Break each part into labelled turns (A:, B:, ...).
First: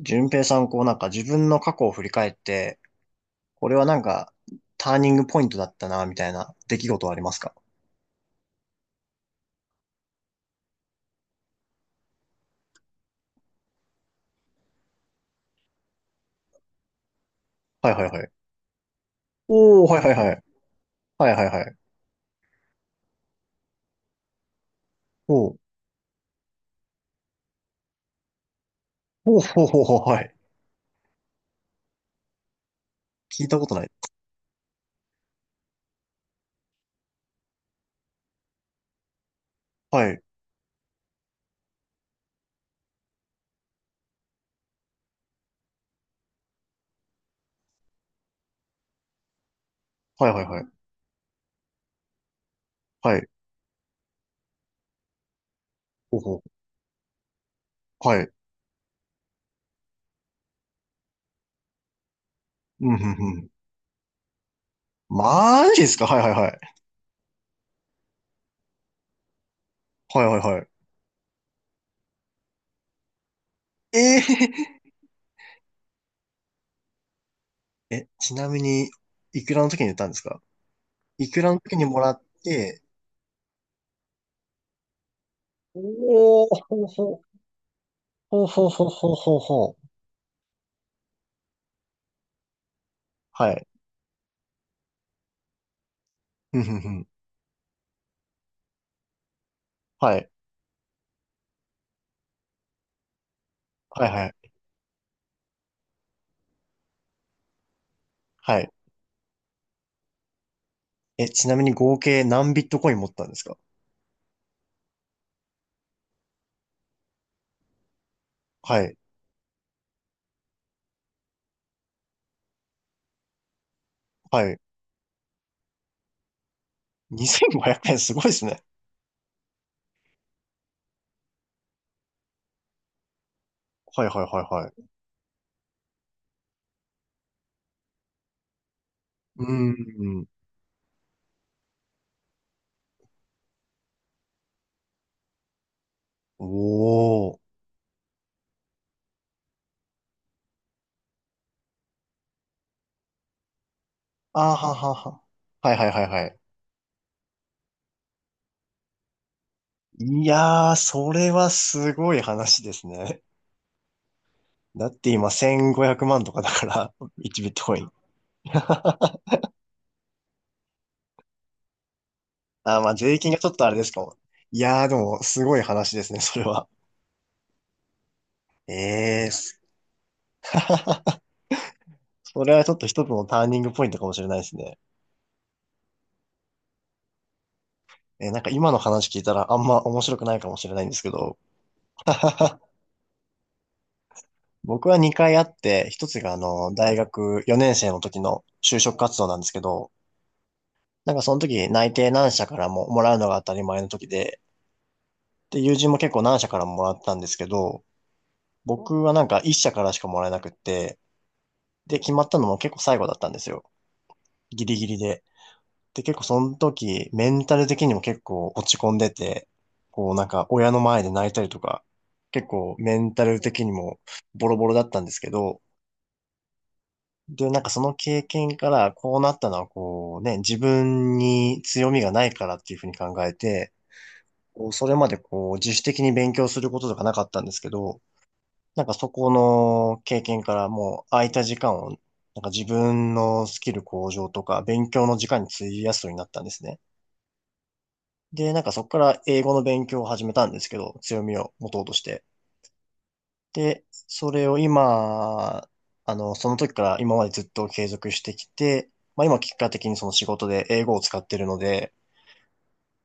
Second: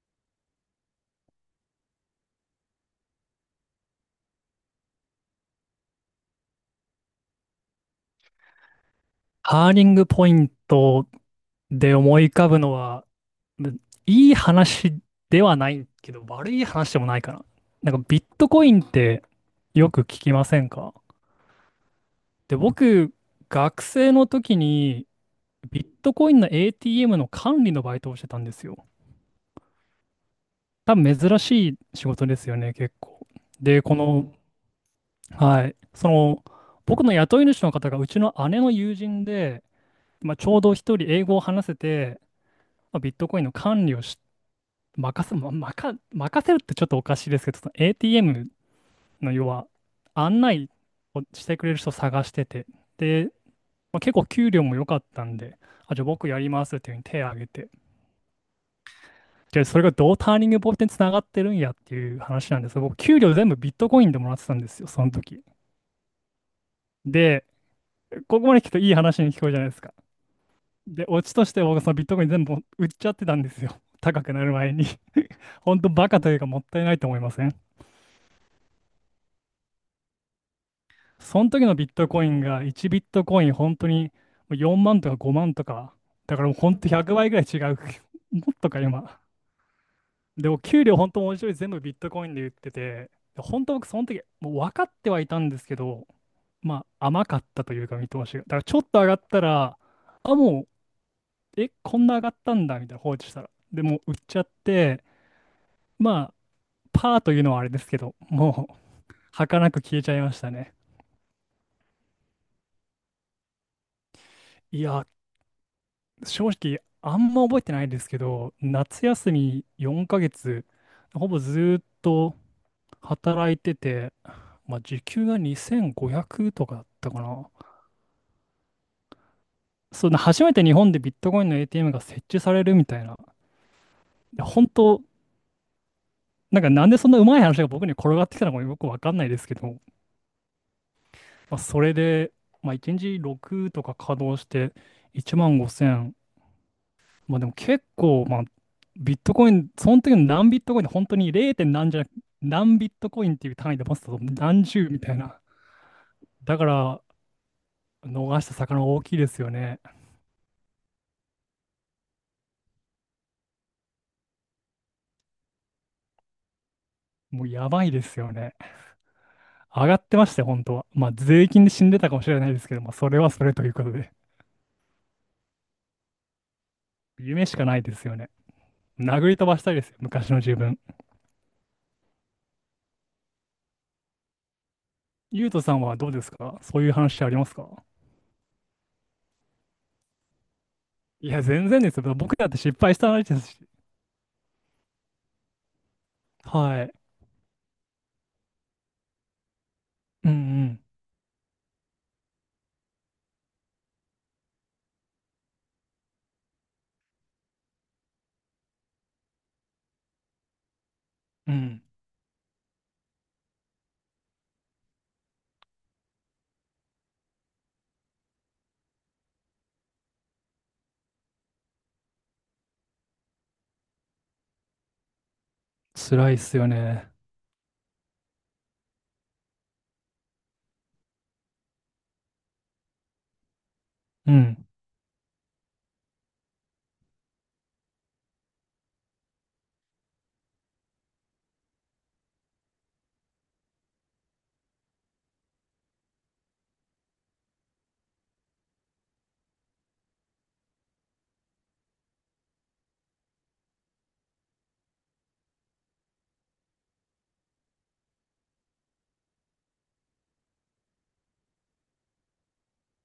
A: 順平さん、こうなんか自分の過去を振り返って、これはなんかターニングポイントだったな、みたいな出来事はありますか？
B: ハーニングポイントで思い浮かぶのは、むいい話ではないけど、悪い話でもないかな。
A: は
B: な
A: い
B: ん
A: は
B: か
A: い
B: ビ
A: は
B: ッ
A: い。
B: トコインって
A: おー、
B: よ
A: は
B: く
A: いはい
B: 聞
A: は
B: き
A: い。
B: ませんか？
A: はいはいはい。
B: で、僕、学生の時に
A: おー、
B: ビットコインの ATM の管理のバイトをしてたんですよ。
A: おー、ほうほうほう、はい。
B: 多分珍しい仕事ですよね、結構。
A: 聞いたこと
B: で、
A: ない。
B: この、はい、その、僕の雇い主の方がうちの姉の友人で、
A: はい、
B: まあ、ちょうど一人英語を話せて、まあ、ビットコインの管理をし、任せるってちょっとおかしいですけど、その ATM の要は
A: はい
B: 案
A: はいはい。
B: 内をしてくれる人を探してて、
A: はい、
B: で、まあ、結構給料も良かったんで、あ、じゃあ
A: ほう
B: 僕や
A: ほ
B: りますっていうふうに手を挙げて、
A: う、はい。
B: で、それがどうターニングポイントにつながってるんやっていう話なんですけど、
A: う
B: 僕、
A: ん、ふん
B: 給
A: ふ
B: 料
A: ん。
B: 全部ビットコインでもらってたんですよ、その時。
A: マジですか？はいはいはい。
B: で、ここまで聞くといい話に聞こえるじゃないですか。
A: はいはいはい。
B: で、オチとして僕、そのビットコイン全部売っちゃってたんですよ。高くなる前
A: え
B: に。本当バカというかもったいないと思いません？
A: え、ちなみに、いくらの時に言ったんですか？いく
B: そ
A: ら
B: の
A: の
B: 時の
A: 時に
B: ビッ
A: も
B: ト
A: らっ
B: コインが
A: て、
B: 1ビットコイン本当に4万とか5万とか、だか
A: お
B: らもう
A: ー、
B: 本
A: ほう
B: 当100
A: ほ
B: 倍ぐ
A: う、
B: らい違う。も
A: ほう
B: っ
A: ほう
B: とか
A: ほうほう
B: 今。
A: ほうほう。
B: でも給料本当文字通り全部ビットコインで言ってて、
A: は
B: 本
A: い。
B: 当僕その時もう分かってはいたんですけど、
A: うん、ふん
B: ま
A: ふん。
B: あ甘かったというか見通しが。だからちょっと上がったら、
A: はい。
B: あ、もう、こんな上がったんだみたいな放置したら。でも
A: はい
B: う売っ
A: は
B: ちゃっ
A: い。
B: て、まあパーというのはあれですけど、
A: は
B: も
A: い。
B: う儚く消えちゃいましたね。
A: え、ちなみに合計何ビットコイン持ったんですか？
B: いや、正直、あんま覚えてないですけど、
A: はい。
B: 夏休み4ヶ月、ほぼずーっと働いてて、
A: はい。
B: まあ、時給が2,500とかだったかな。
A: 2500円すごいですね。
B: そう、初めて日本でビットコインの ATM が設置されるみたいな。
A: はいはい
B: い
A: はい
B: や
A: は
B: 本
A: い。
B: 当、なんかなんでそんなうまい話が僕に転がってきたのかよくわかんないで
A: う
B: すけど、
A: ん。
B: まあ、それで、まあ、1日6とか稼働して、1万。
A: お
B: まあでも
A: ー。
B: 結構、まあ、ビットコイン、その時の何ビットコインで本当に 0. 点何じゃなく、何ビットコインっていう単位で持ってたと
A: あ
B: 何
A: は
B: 十
A: は
B: みたい
A: は。
B: な。
A: はいはいはいはい。
B: だから、逃した魚大きいですよね。
A: いやー、それはすごい話ですね。だって今1500万とかだから、1
B: もう
A: ビット
B: や
A: コイ
B: ば
A: ン。
B: いですよ ね。上がってましたよ、本当は。まあ税金で死んでたかもしれないですけ
A: あ
B: ど、
A: ー、ま
B: まあ
A: あ
B: そ
A: 税
B: れは
A: 金が
B: そ
A: ちょっ
B: れと
A: と
B: い
A: あ
B: う
A: れ
B: こ
A: です
B: と
A: か
B: で。
A: も。いやー、でもすごい話ですね、それは。
B: 夢しかないですよね。
A: え
B: 殴
A: え
B: り飛ばし
A: ー。
B: たいですよ、昔の自分。
A: それはちょっと一つのターニングポイントかもしれないですね。
B: ゆうとさんはどうですか？そういう話ありますか？
A: なんか今の話聞いたらあんま面白くないかもしれないんですけ
B: い
A: ど、
B: や、全然ですよ。僕だって 失敗した話ですし。
A: 僕は2回あって、1つが
B: はい。
A: 大学4年生の時の就職活動なんですけど、
B: うんうん。
A: なんかその時内定何社からももらうのが当たり前の時で、で、友人も結構何社からももらったんですけど、僕はなんか1社からしかもらえなくって、
B: うん。
A: で、決まったのも結構最後だったんですよ。ギリギリで。で、結構その時、メンタル的にも結構落ち込んでて、こうなんか親の前で泣いたりとか、結構メンタル的にもボロボロだったんですけど、
B: 辛いっすよね。
A: で、なんかその経験からこうなったのはこうね、自分に強みがないからっていうふうに考えて、
B: うん。
A: こうそれまでこう自主的に勉強することとかなかったんですけど、なんかそこの経験からもう空いた時間をなんか自分のスキル向上とか勉強の時間に費やすようになったんですね。で、なんかそこから英語の勉強を始めたんですけど、強みを持とうとして。で、それを今、その時から今までずっと継続してきて、まあ今結果的にその仕事で英語を使ってるので、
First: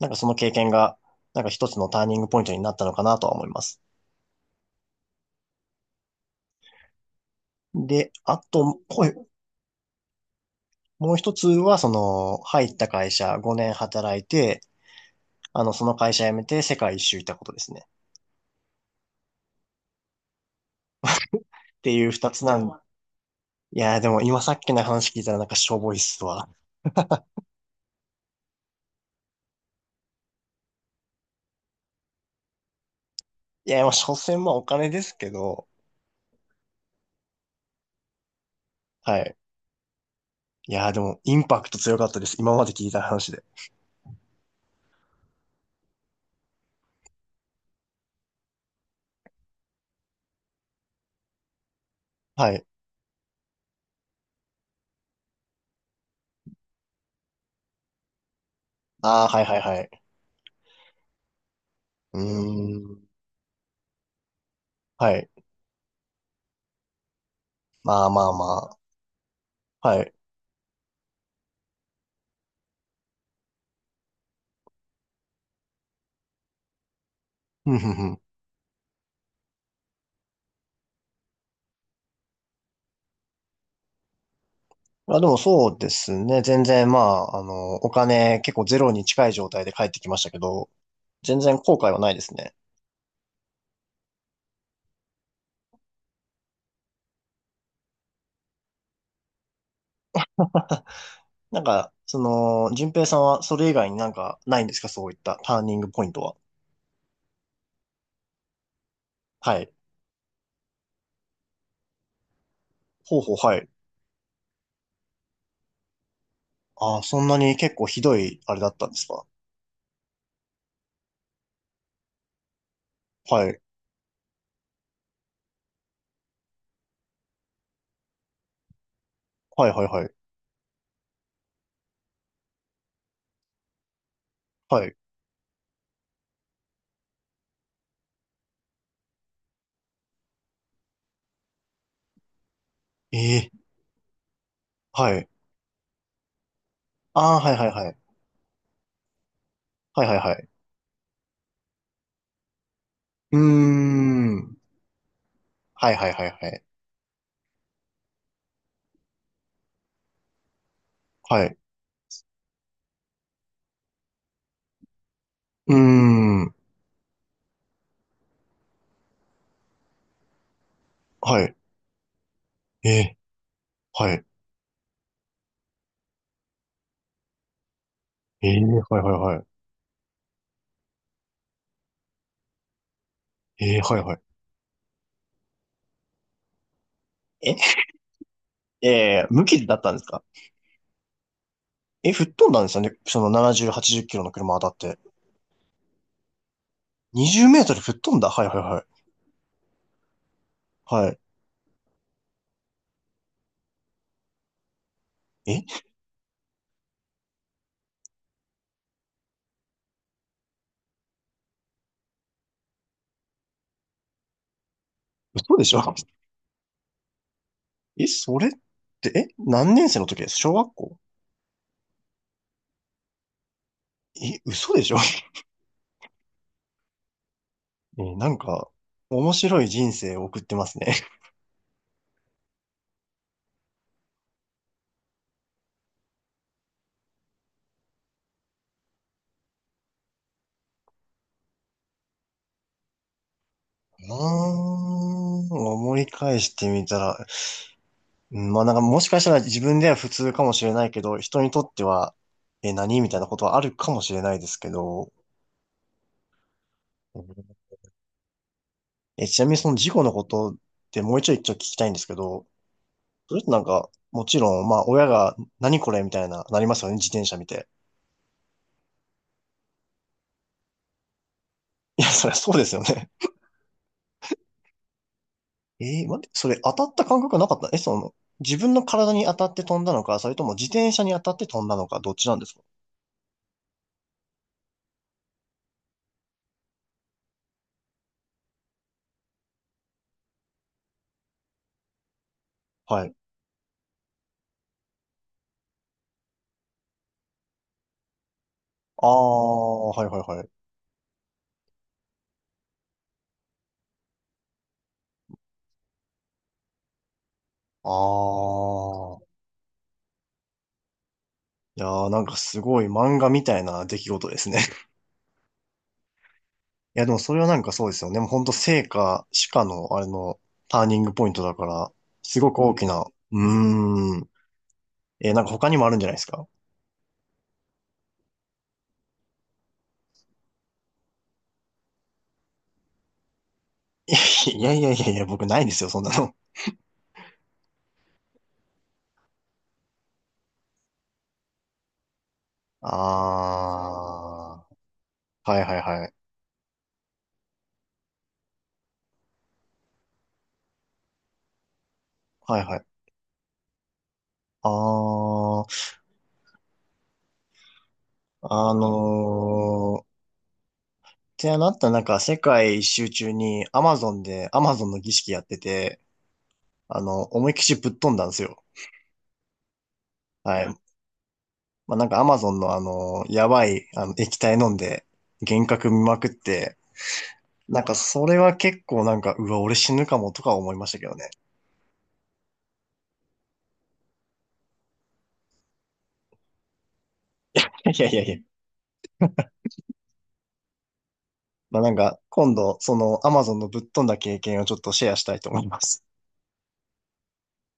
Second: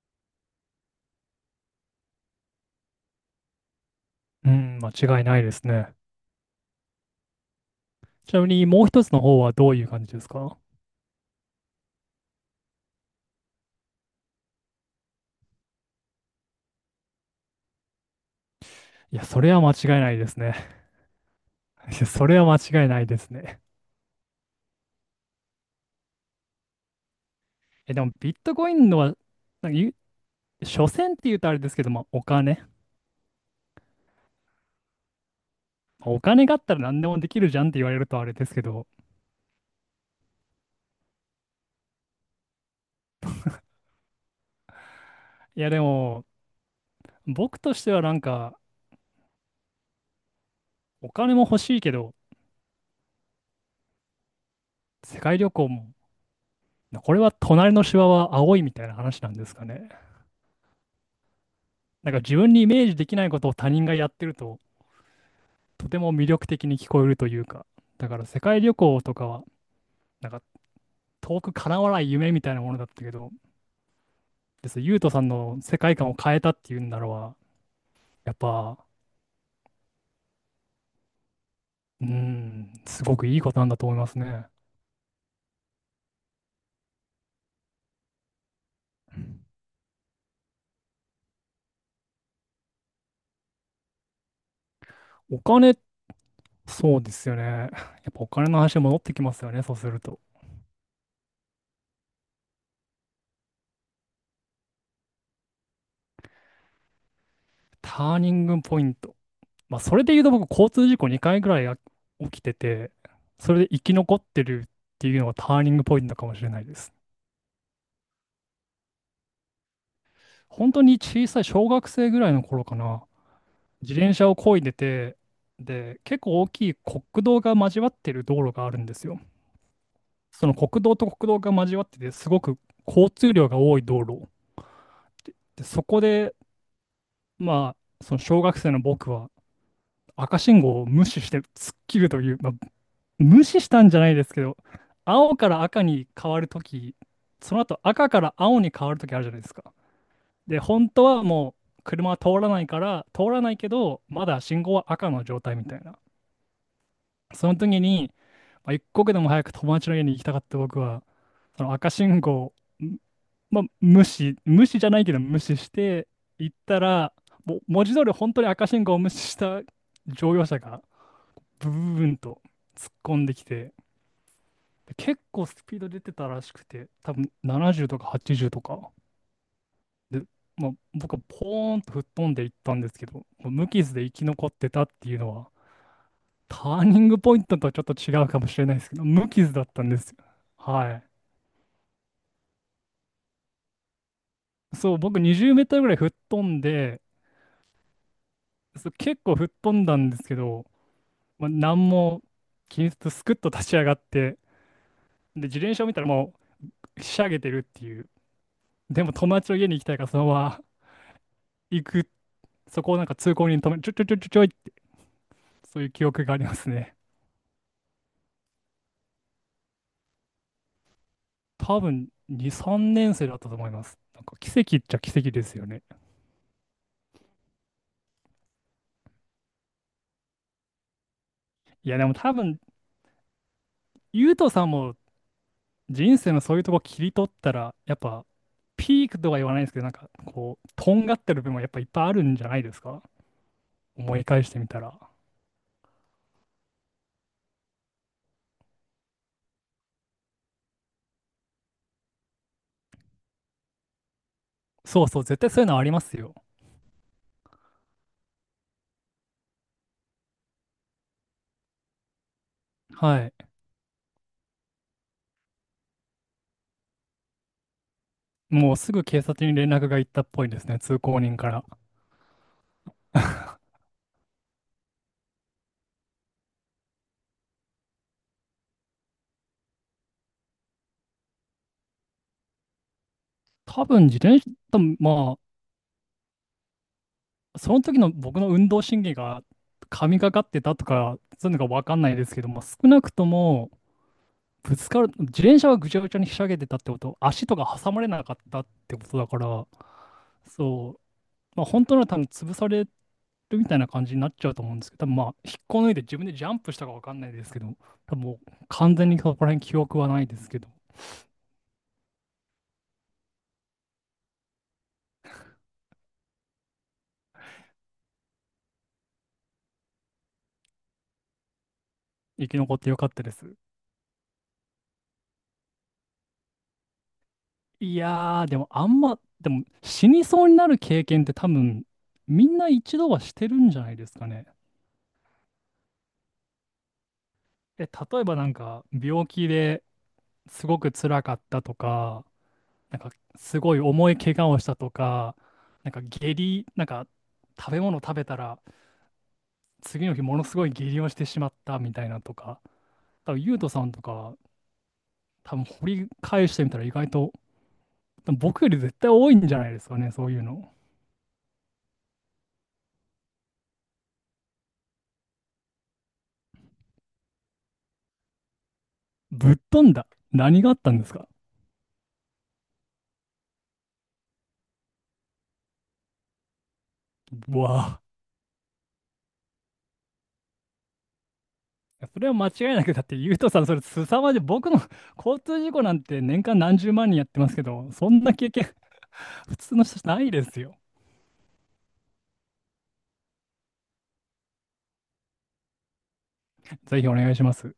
A: なんかその経験が、なんか一つのターニングポイントになったのかなとは思います。
B: うん、間違いないですね。
A: で、
B: ち
A: あ
B: なみに
A: と、
B: もう
A: こ
B: 一つの
A: う
B: 方はどういう感じですか？
A: もう一つは、その、入った会社5年働いて、その会社辞めて世界一周行ったことですね。
B: いや、それは間違いないですね。
A: って
B: い
A: い
B: や、
A: う
B: そ
A: 二
B: れ
A: つ
B: は
A: なん、
B: 間違いないですね。
A: いやーでも今さっきの話聞いたらなんかしょぼいっすわ。
B: え、でもビットコインのは、なんか言う、所詮って言うとあれですけど、まあ、お金。
A: いや、まあ、所詮まあお金ですけど、
B: まあお金があったら何でもできるじゃんって言われるとあれですけど、
A: はい。いや、でも、インパクト強かったです。今まで聞いた話で。
B: いや、でも、僕としてはなんか、お金も欲しいけど、
A: はい。
B: 世界旅行も、これは隣のシワは青いみたいな話
A: ああ、
B: なん
A: はい
B: です
A: はい
B: か
A: は
B: ね。
A: い。
B: なん
A: う
B: か自分にイメー
A: ー
B: ジ
A: ん。
B: できないことを他人がやってると、
A: はい。
B: とても魅力的に聞こえるというか、
A: ま
B: だ
A: あ
B: か
A: ま
B: ら
A: あ
B: 世界旅
A: ま
B: 行とかは、
A: あ。はい。
B: なんか遠く叶わない夢みたいなものだったけど、ゆうとさんの世界観を変えたっていうんならば、
A: ふんふんふん。
B: やっぱ、すごくいいことなんだと思いますね。
A: まあでもそうですね。全然まあ、お金結構ゼロに近い状態で帰ってきましたけど、全然後悔はないですね。
B: お金、そうですよね。やっぱお金の話に戻ってきますよね、そうすると。
A: なんか、その、順平さんはそれ以外になんかないんですか？そういったターニングポイントは。
B: ターニングポイント。
A: はい。
B: まあ、それで言うと僕、交通事故2回ぐらい起きてて、
A: ほうほう、
B: そ
A: は
B: れ
A: い。
B: で生き残ってるっていうのがターニングポイントかもしれないです。
A: ああ、そんなに結構ひどいあれだったんですか？
B: 本当に小さい小学生ぐらいの頃かな。
A: はい。
B: 自転車を漕いでて、で、結構大きい国道が交わってる道路があるんですよ。
A: はいはいはい。
B: その国道と国道が交わってて、すごく交通量が多い道路。
A: はい。
B: でそこで、まあ、その小学生の僕は赤信号を無視して突っ切るという、まあ、
A: え
B: 無
A: え、
B: 視したんじゃないですけど、
A: はい。
B: 青から赤に変わるとき、
A: ああ、は
B: そ
A: い
B: の
A: はい
B: 後
A: はい。
B: 赤から青に変わるときあるじゃないですか。
A: はいはいはい。
B: で、本当はもう車は通らないから、通
A: うー
B: らないけど、まだ
A: ん。
B: 信号は赤の状態みたい
A: はい
B: な。
A: はいはいはい。
B: その時に、まあ、一刻でも早く友達の家に行きたかった僕は、
A: はい。
B: その赤信号を、んまあ、無視、無視じゃないけど無視し
A: うー
B: て行
A: ん。
B: ったら、もう文字通り本当に赤信号を無視した乗用車が
A: はい。
B: ブブブンと
A: え
B: 突っ
A: え、
B: 込んできて、
A: はい。
B: で結構スピード出てたらしくて、多分70とか
A: え
B: 80
A: え、
B: とか。
A: はいはいはい。
B: で、まあ、僕はポーンと吹っ飛んでいったんですけど、もう無
A: ええ、
B: 傷
A: はい
B: で生
A: はい。
B: き残ってたっていうのは、ターニングポイン
A: え、
B: トとはちょっと違うかもしれないで
A: え
B: すけど、
A: え、
B: 無
A: 無
B: 傷だ
A: 傷
B: っ
A: だっ
B: たん
A: たん
B: で
A: です
B: すよ。
A: か？
B: はい。
A: え、吹っ飛んだんですよね。その70、80キロの車当たっ
B: そ
A: て。
B: う、僕20メートルぐらい吹っ飛んで、
A: 20メートル吹っ飛んだ。はいはいは
B: そう結構吹っ飛んだんですけど、
A: い。はい。
B: まあ、何も気にせずスクッと立ち上がって、で、自
A: え、
B: 転車を見たらもうひしゃげてるっていう。でも友達の家に行きたいからそのまま 行く、そこをなんか通行人に止め、ちょちょちょちょちょいって、
A: 嘘でし
B: そ
A: ょ？
B: ういう 記憶がありますね。
A: え、それって、え、何年生の時です？小学校？
B: 多分2、3年生だったと思います。なんか
A: え、
B: 奇
A: 嘘
B: 跡っ
A: でし
B: ち
A: ょ？
B: ゃ奇跡ですよね。
A: え、なんか、面白い人生を送ってますね。
B: いや、でも多分、ゆうとさんも人生のそういうとこ切り取ったら、やっぱ、ピークとは言わないですけど、なんか、こう、とんがってる部分はやっぱいっぱいあるんじゃないですか？
A: あ
B: 思い返してみた
A: ー、
B: ら。
A: 思い返してみたら、うん、まあなんかもしかしたら自分では普通かもしれないけど、人にとっては、え、何みたいなことはあるかもしれないですけ
B: そう
A: ど、
B: そう、絶対そういうのはありますよ。
A: うん。え、ちなみにその事故のことってもう一度一応聞きたいんですけど、
B: はい。
A: それってなんか、もちろん、まあ親が何これみたいな、なりますよね、自転車見て。
B: もうすぐ警察に連絡が行ったっぽいですね、通行人から。
A: いや、そりゃそうですよね。待って、それ当たった感覚なかった？え、その、自分の体に当たって飛んだのか、それとも自転車に当たって飛んだのか、どっちなんですか？
B: 多分自転車、多分まあ、その時の僕の運動神経が神がかってたとか、そういうのが分かんないですけども、少な
A: は
B: く
A: い。
B: とも、ぶつかる、自転車はぐちゃぐちゃにひしゃげてたってこと、足とか挟まれなかったってこ
A: あ
B: とだから、
A: あ、はいはいはい。
B: そうまあ、本当なら多分潰されるみたいな感じになっちゃうと思うんですけど、多分まあ、引っこ抜いて自分でジャンプしたかわかんないですけど、
A: あ
B: 多分もう完全に
A: あ。
B: そこら辺記憶はないですけど、
A: いやーなんかすごい漫画みたいな出来事ですね。いや、でもそれはなんかそうですよね。もうほんと生か死かの、あれの、ターニングポイントだから、す
B: 生
A: ご
B: き
A: く大
B: 残っ
A: き
B: てよ
A: な。
B: かった
A: う
B: です。
A: ーん。なんか他にもあるんじゃないですか？
B: いやー、でもあんま、でも死にそうになる経験って多分、みんな一度はしてるんじゃないですかね。
A: いやいやいやいや、僕ないですよ、そんなの。
B: え、例えばなんか、病気ですごく辛かったとか、なんか、すごい重い怪我をし
A: ああ。
B: たとか、
A: はいはい
B: なんか
A: はい。
B: 下痢、なんか、食べ物食べたら、次の日ものすごい下痢をしてしまったみたいなと
A: は
B: か、
A: いはい。
B: 多分ゆうとさんとか、多
A: あ
B: 分
A: あ。
B: 掘り返してみたら意外と、多分僕より絶対多いんじゃないですか
A: っ
B: ね、そういうの。
A: てなったなんか世界一周中に Amazon で Amazon の儀式やってて、思いっきしぶっ飛んだんですよ。
B: ぶっ飛んだ。
A: は
B: 何が
A: い。
B: あったんですか？
A: まあ、なんかアマゾンのやばい、液体飲んで、幻覚見まくって、
B: う
A: なんか
B: わ
A: それは結構なんか、うわ、俺死ぬかもとか思いましたけどね。
B: ぁ。それは間違いなく、だってゆうとさん、それ凄まじい。僕の 交通事故なんて年間何十万人やってますけど、
A: いや
B: そ
A: いやいや
B: ん
A: い
B: な
A: や。
B: 経験、普通の人じゃないですよ。
A: まあ、なんか、今度、そのアマゾンのぶっ飛んだ経験をちょっとシェアしたいと思います。
B: ぜひお願いします。